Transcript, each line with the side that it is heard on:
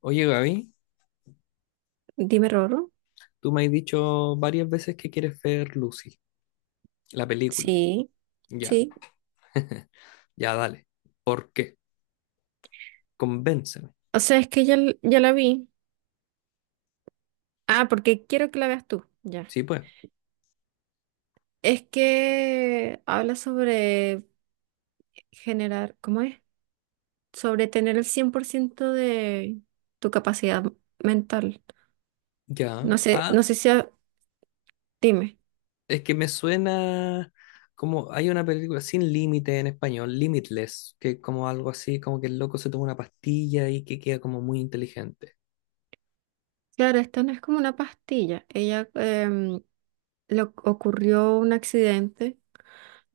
left: Oye, Gaby,
right: Dime Roro.
left: tú me has dicho varias veces que quieres ver Lucy, la película.
right: Sí,
left: Ya,
right: sí.
left: ya, dale. ¿Por qué? Convénceme.
right: O sea, es que ya, ya la vi. Ah, porque quiero que la veas tú. Ya.
left: Sí, pues.
right: Es que habla sobre generar, ¿cómo es? Sobre tener el 100% de tu capacidad mental. No
left: Ya.
right: sé, no
left: Ah,
right: sé si Dime.
left: es que me suena como hay una película sin límite en español, Limitless, que es como algo así, como que el loco se toma una pastilla y que queda como muy inteligente.
right: Claro, esto no es como una pastilla. Ella le ocurrió un accidente,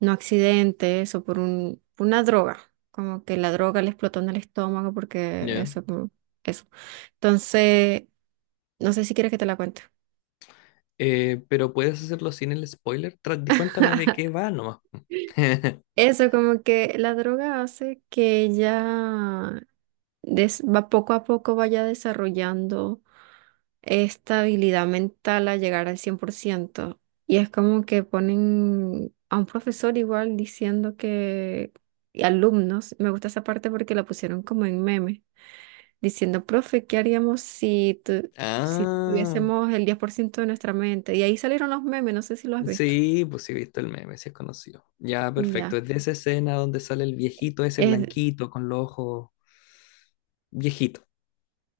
right: no accidente, eso, por una droga. Como que la droga le explotó en el estómago porque
left: Ya.
right: eso, como, eso. Entonces, no sé si quieres que te la cuente.
left: Pero puedes hacerlo sin el spoiler. Cuéntame de qué va nomás.
right: Eso, como que la droga hace que ella va poco a poco vaya desarrollando. Estabilidad mental a llegar al 100%. Y es como que ponen a un profesor igual diciendo que, y alumnos, me gusta esa parte porque la pusieron como en meme, diciendo, profe, ¿qué haríamos si, si
left: Ah.
right: tuviésemos el 10% de nuestra mente? Y ahí salieron los memes, no sé si lo has visto.
left: Sí, pues sí he visto el meme, sí es conocido. Ya, perfecto.
right: Ya.
left: Es de esa escena donde sale el viejito ese
right: Es,
left: blanquito con los ojos. Viejito,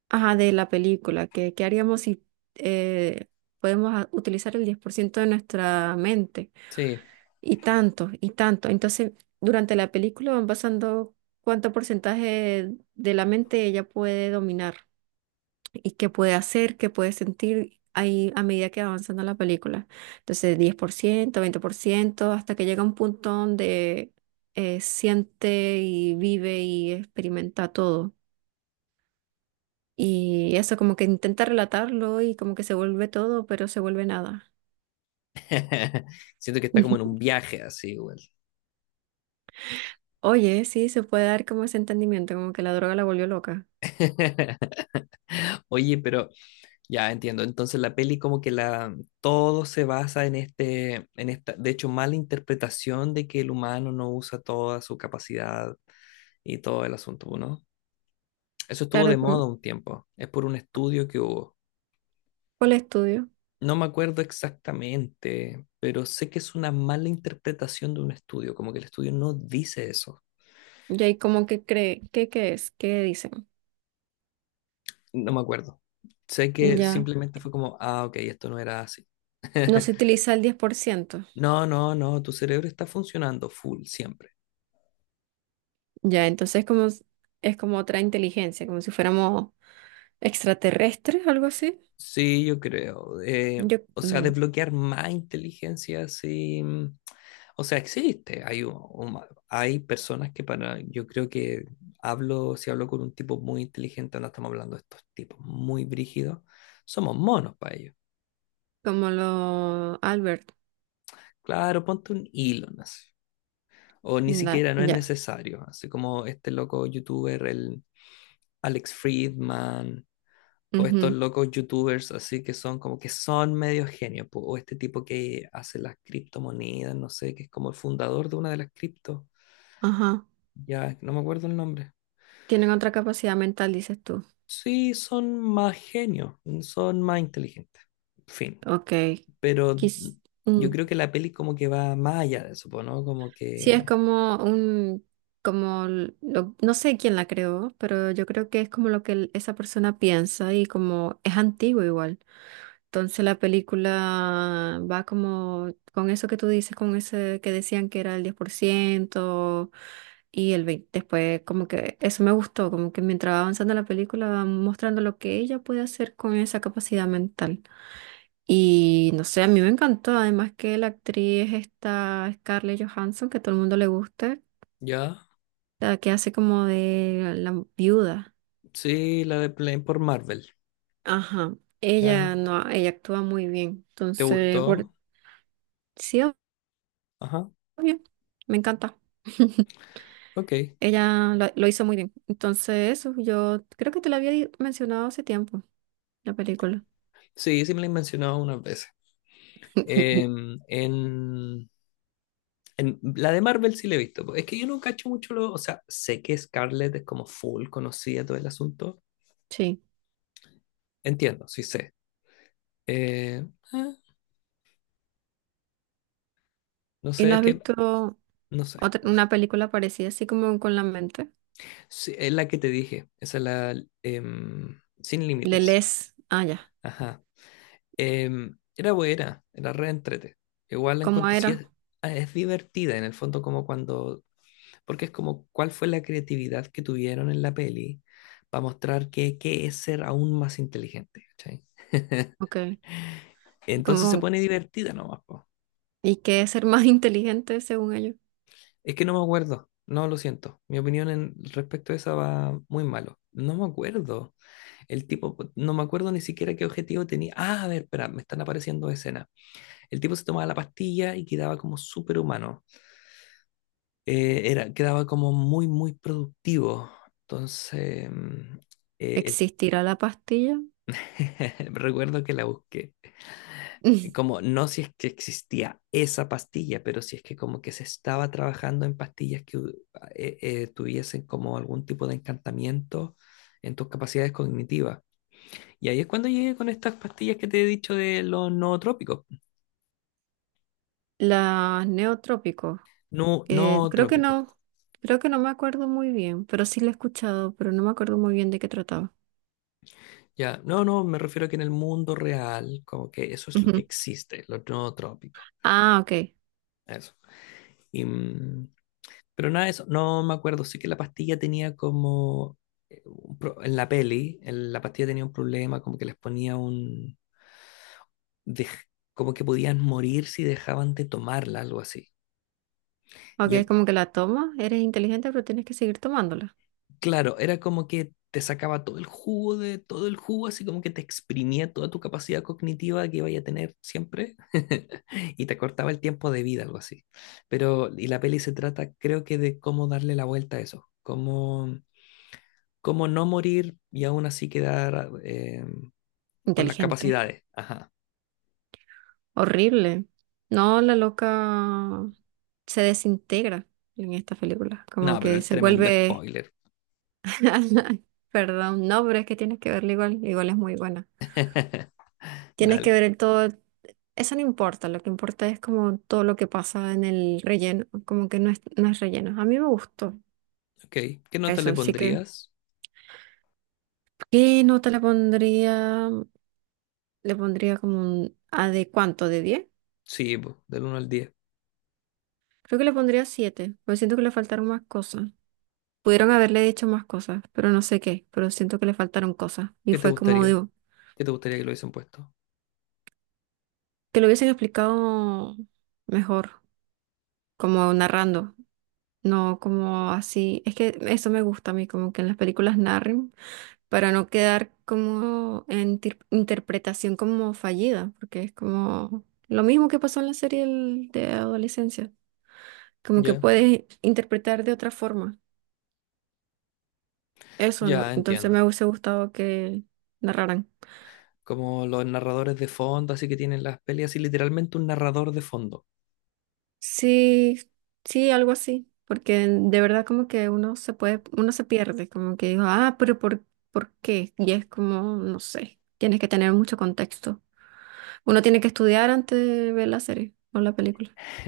right: ajá, de la película, que, ¿qué haríamos si eh, podemos utilizar el 10% de nuestra mente?
left: sí.
right: Y tanto, y tanto. Entonces, durante la película van pasando cuánto porcentaje de la mente ella puede dominar y qué puede hacer, qué puede sentir ahí a medida que va avanzando la película. Entonces, 10% 20% hasta que llega un punto donde siente y vive y experimenta todo. Y eso como que intenta relatarlo y como que se vuelve todo, pero se vuelve nada.
left: Siento que está como en un viaje así, igual.
right: Oye, sí, se puede dar como ese entendimiento, como que la droga la volvió loca.
left: Oye, pero ya entiendo. Entonces la peli como que la todo se basa en este, en esta, de hecho, mala interpretación de que el humano no usa toda su capacidad y todo el asunto, ¿no? Eso estuvo de
right: Claro, como,
left: moda un tiempo. Es por un estudio que hubo.
right: ¿cuál estudio?
left: No me acuerdo exactamente, pero sé que es una mala interpretación de un estudio, como que el estudio no dice eso.
right: Y ahí como que cree, ¿qué es? ¿Qué dicen?
left: No me acuerdo. Sé que
right: Ya,
left: simplemente fue como, ah, ok, esto no era así.
right: no se utiliza el 10%.
left: No, no, no, tu cerebro está funcionando full siempre.
right: Ya, entonces como, es como otra inteligencia, como si fuéramos extraterrestres, algo así.
left: Sí, yo creo.
right: Yo,
left: O sea, desbloquear más inteligencia, sí. O sea, existe. Hay, hay personas que para, yo creo que hablo, si hablo con un tipo muy inteligente, no estamos hablando de estos tipos muy brígidos, somos monos para ellos.
right: como lo Albert.
left: Claro, ponte un Elon así. O ni
right: Da-
left: siquiera no es
right: ya.
left: necesario. Así como este loco youtuber, el Alex Friedman, o estos
right: Ujú,
left: locos youtubers así que son como que son medio genios, po, o este tipo que hace las criptomonedas, no sé, que es como el fundador de una de las criptos,
right: ajá.
left: ya no me acuerdo el nombre.
right: Tienen otra capacidad mental, dices tú.
left: Sí, son más genios, son más inteligentes, fin.
right: Ok.
left: Pero
right: Quis, mm.
left: yo creo que la peli como que va más allá de eso, po, ¿no? Como
right: Sí, es
left: que,
right: como un, como, no sé quién la creó, pero yo creo que es como lo que esa persona piensa y como es antiguo igual. Entonces la película va como con eso que tú dices, con ese que decían que era el 10% y el 20%. Después como que eso me gustó, como que mientras va avanzando la película va mostrando lo que ella puede hacer con esa capacidad mental. Y no sé, a mí me encantó, además que la actriz esta Scarlett Johansson, que a todo el mundo le gusta,
left: ya,
right: la que hace como de la, viuda.
left: sí, la de Plane por Marvel,
right: Ajá.
left: ya,
right: Ella no, ella actúa muy bien.
left: ¿te
right: Entonces, por
left: gustó?
right: sí,
left: Ajá,
right: obvio, me encanta.
left: ok.
right: Ella lo hizo muy bien. Entonces, eso, yo creo que te lo había mencionado hace tiempo, la película.
left: Sí, sí me la he mencionado unas veces. Em, en la de Marvel sí la he visto. Po. Es que yo no cacho mucho lo. O sea, sé que Scarlett es como full conocida todo el asunto.
right: Sí.
left: Entiendo, sí sé. Eh, ah, no
right: ¿Y
left: sé,
right: no
left: es
right: has
left: que.
right: visto
left: No sé.
right: otra,
left: Eso.
right: una película parecida, así como con la mente?
left: Sí, es la que te dije. Esa es la. Sin
right: Le
left: límites.
right: lees. Ah, ya.
left: Ajá. Em, era buena. Era re entrete. Igual la
right: ¿Cómo
left: encontré. Sí,
right: era?
left: es, ah, es divertida en el fondo, como cuando. Porque es como cuál fue la creatividad que tuvieron en la peli para mostrar que, qué es ser aún más inteligente. ¿Cachai?
right: Ok. ¿Y
left: Entonces se
right: cómo,
left: pone divertida nomás, po.
right: y qué es ser más inteligente según ellos?
left: Es que no me acuerdo. No, lo siento. Mi opinión en respecto a esa va muy malo. No me acuerdo. El tipo, no me acuerdo ni siquiera qué objetivo tenía. Ah, a ver, espera, me están apareciendo escenas. El tipo se tomaba la pastilla y quedaba como superhumano. Era, quedaba como muy, muy productivo. Entonces, eh, el-
right: ¿Existirá la pastilla?
left: recuerdo que la busqué. Como no si es que existía esa pastilla, pero si es que como que se estaba trabajando en pastillas ah, tuviesen como algún tipo de encantamiento en tus capacidades cognitivas. Y ahí es cuando llegué con estas pastillas que te he dicho de los nootrópicos.
right: Las Neotrópicos.
left: No,
right: Creo que
left: nootrópicos.
right: no, creo que no me acuerdo muy bien, pero sí la he escuchado, pero no me acuerdo muy bien de qué trataba.
left: Ya, no, no, me refiero a que en el mundo real, como que eso es lo que
right: Ujú.
left: existe, los nootrópicos.
right: Ah, ok.
left: Eso. Y, pero nada de eso, no me acuerdo. Sí que la pastilla tenía como. En la peli, en la pastilla tenía un problema, como que les ponía un. dej- Como que podían morir si dejaban de tomarla, algo así.
right: Ok,
left: Y
right: es
left: el-
right: como que la tomas, eres inteligente, pero tienes que seguir tomándola.
left: claro, era como que te sacaba todo el jugo de todo el jugo, así como que te exprimía toda tu capacidad cognitiva que iba a tener siempre y te cortaba el tiempo de vida, algo así. Pero, y la peli se trata, creo que, de cómo darle la vuelta a eso, cómo cómo no morir y aún así quedar con las
right: Inteligente.
left: capacidades. Ajá.
right: Horrible. No, la loca se desintegra en esta película. Como
left: No, pero
right: que
left: el
right: se
left: tremendo
right: vuelve.
left: spoiler.
right: Perdón, no, pero es que tienes que verla igual. Igual es muy buena. Tienes que
left: Dale.
right: ver el todo. Eso no importa, lo que importa es como todo lo que pasa en el relleno, como que no es, no es relleno. A mí me gustó
left: Ok. ¿Qué nota
right: eso,
left: le
right: así que
left: pondrías?
right: ¿qué nota le pondría? Le pondría como un ¿a de cuánto? ¿De diez?
left: Sí, po, del 1 al 10.
right: Creo que le pondría siete, porque siento que le faltaron más cosas. Pudieron haberle dicho más cosas, pero no sé qué, pero siento que le faltaron cosas. Y
left: ¿Qué te
right: fue como,
left: gustaría?
right: digo,
left: ¿Qué te gustaría que lo hubiesen puesto?
right: que lo hubiesen explicado mejor, como narrando, no como así. Es que eso me gusta a mí, como que en las películas narren. Para no quedar como en interpretación como fallida, porque es como lo mismo que pasó en la serie de adolescencia, como que
left: Ya,
right: puedes interpretar de otra forma. Eso, ¿no?
left: ya
right: Entonces me
left: entiendo.
right: hubiese gustado que narraran.
left: Como los narradores de fondo, así que tienen las peleas y literalmente un narrador de fondo.
right: Sí, sí, algo así, porque de verdad como que uno se puede, uno se pierde, como que digo, ah, pero ¿por qué? Y es como, no sé, tienes que tener mucho contexto. Uno tiene que estudiar antes de ver la serie o la película.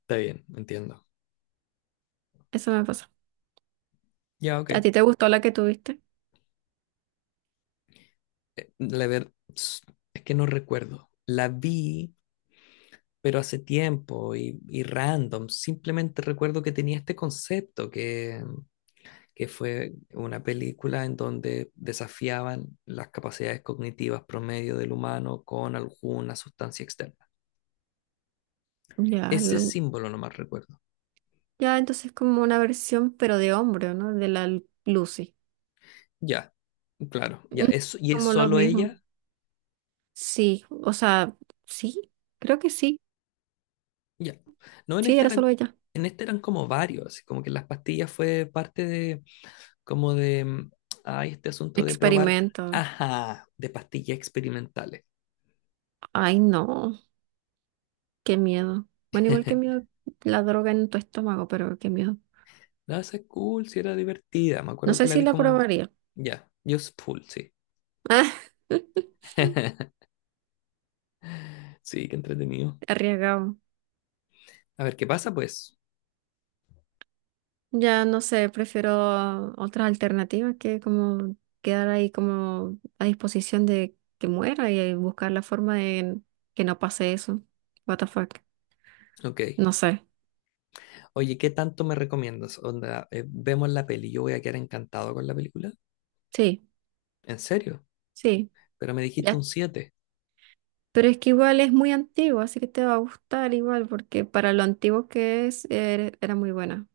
left: Está bien, entiendo.
right: Eso me pasa.
left: Ya,
right: ¿A
left: ok.
right: ti te gustó la que tuviste?
left: La ver... Es que no recuerdo. La vi pero hace tiempo y random. Simplemente recuerdo que tenía este concepto que fue una película en donde desafiaban las capacidades cognitivas promedio del humano con alguna sustancia externa.
right: Ya,
left: Ese símbolo nomás recuerdo.
right: ya entonces como una versión, pero de hombre, ¿no? De la Lucy.
left: Ya, claro, ya,
right: Mm.
left: es, y es
right: Como lo
left: solo
right: mismo.
left: ella,
right: Sí, o sea, sí, creo que sí.
left: ya. No,
right: Sí, era solo ella.
left: en esta eran como varios, así como que las pastillas fue parte de, como de, ay, este asunto de probar,
right: Experimento.
left: ajá, de pastillas experimentales.
right: Ay, no, qué miedo. Bueno, igual que miedo la droga en tu estómago, pero qué miedo.
left: No, esa es cool, sí era divertida. Me
right: No
left: acuerdo que
right: sé
left: la
right: si
left: vi
right: la
left: como.
right: probaría.
left: Ya, Just Full, sí. Sí, qué entretenido.
right: Ah, arriesgado.
left: A ver qué pasa, pues.
right: Ya no sé, prefiero otras alternativas que como quedar ahí como a disposición de que muera y buscar la forma de que no pase eso. What the fuck.
left: Ok.
right: No sé.
left: Oye, ¿qué tanto me recomiendas? Onda, vemos la peli. Yo voy a quedar encantado con la película.
right: Sí,
left: ¿En serio?
right: sí.
left: Pero me dijiste un
right: Ya.
left: 7.
right: Pero es que igual es muy antiguo, así que te va a gustar igual, porque para lo antiguo que es, era muy buena.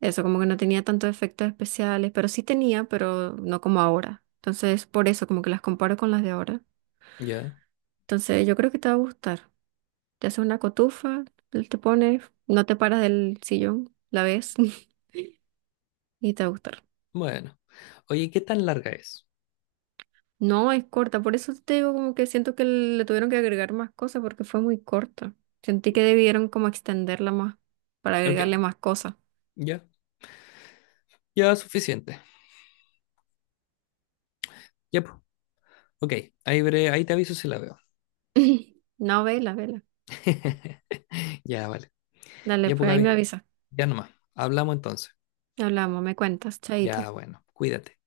right: Eso, como que no tenía tantos efectos especiales, pero sí tenía, pero no como ahora. Entonces, por eso, como que las comparo con las de ahora.
left: Ya.
right: Entonces, yo creo que te va a gustar. Te haces una cotufa, te pones, no te paras del sillón, la ves y te va a gustar.
left: Bueno. Oye, ¿qué tan larga es?
right: No, es corta, por eso te digo como que siento que le tuvieron que agregar más cosas porque fue muy corta. Sentí que debieron como extenderla más para
left: Ok.
right: agregarle más cosas.
left: Ya. Ya, suficiente. Ya, pues. Ok. Ahí, ahí te aviso si la veo.
right: No, vela, vela.
left: Ya, vale.
right: Dale,
left: Ya, pues,
right: pues ahí me
left: Gaby.
right: avisa.
left: Ya nomás. Hablamos entonces.
right: Hablamos, me cuentas, chaito.
left: Ya, bueno. Cuídate.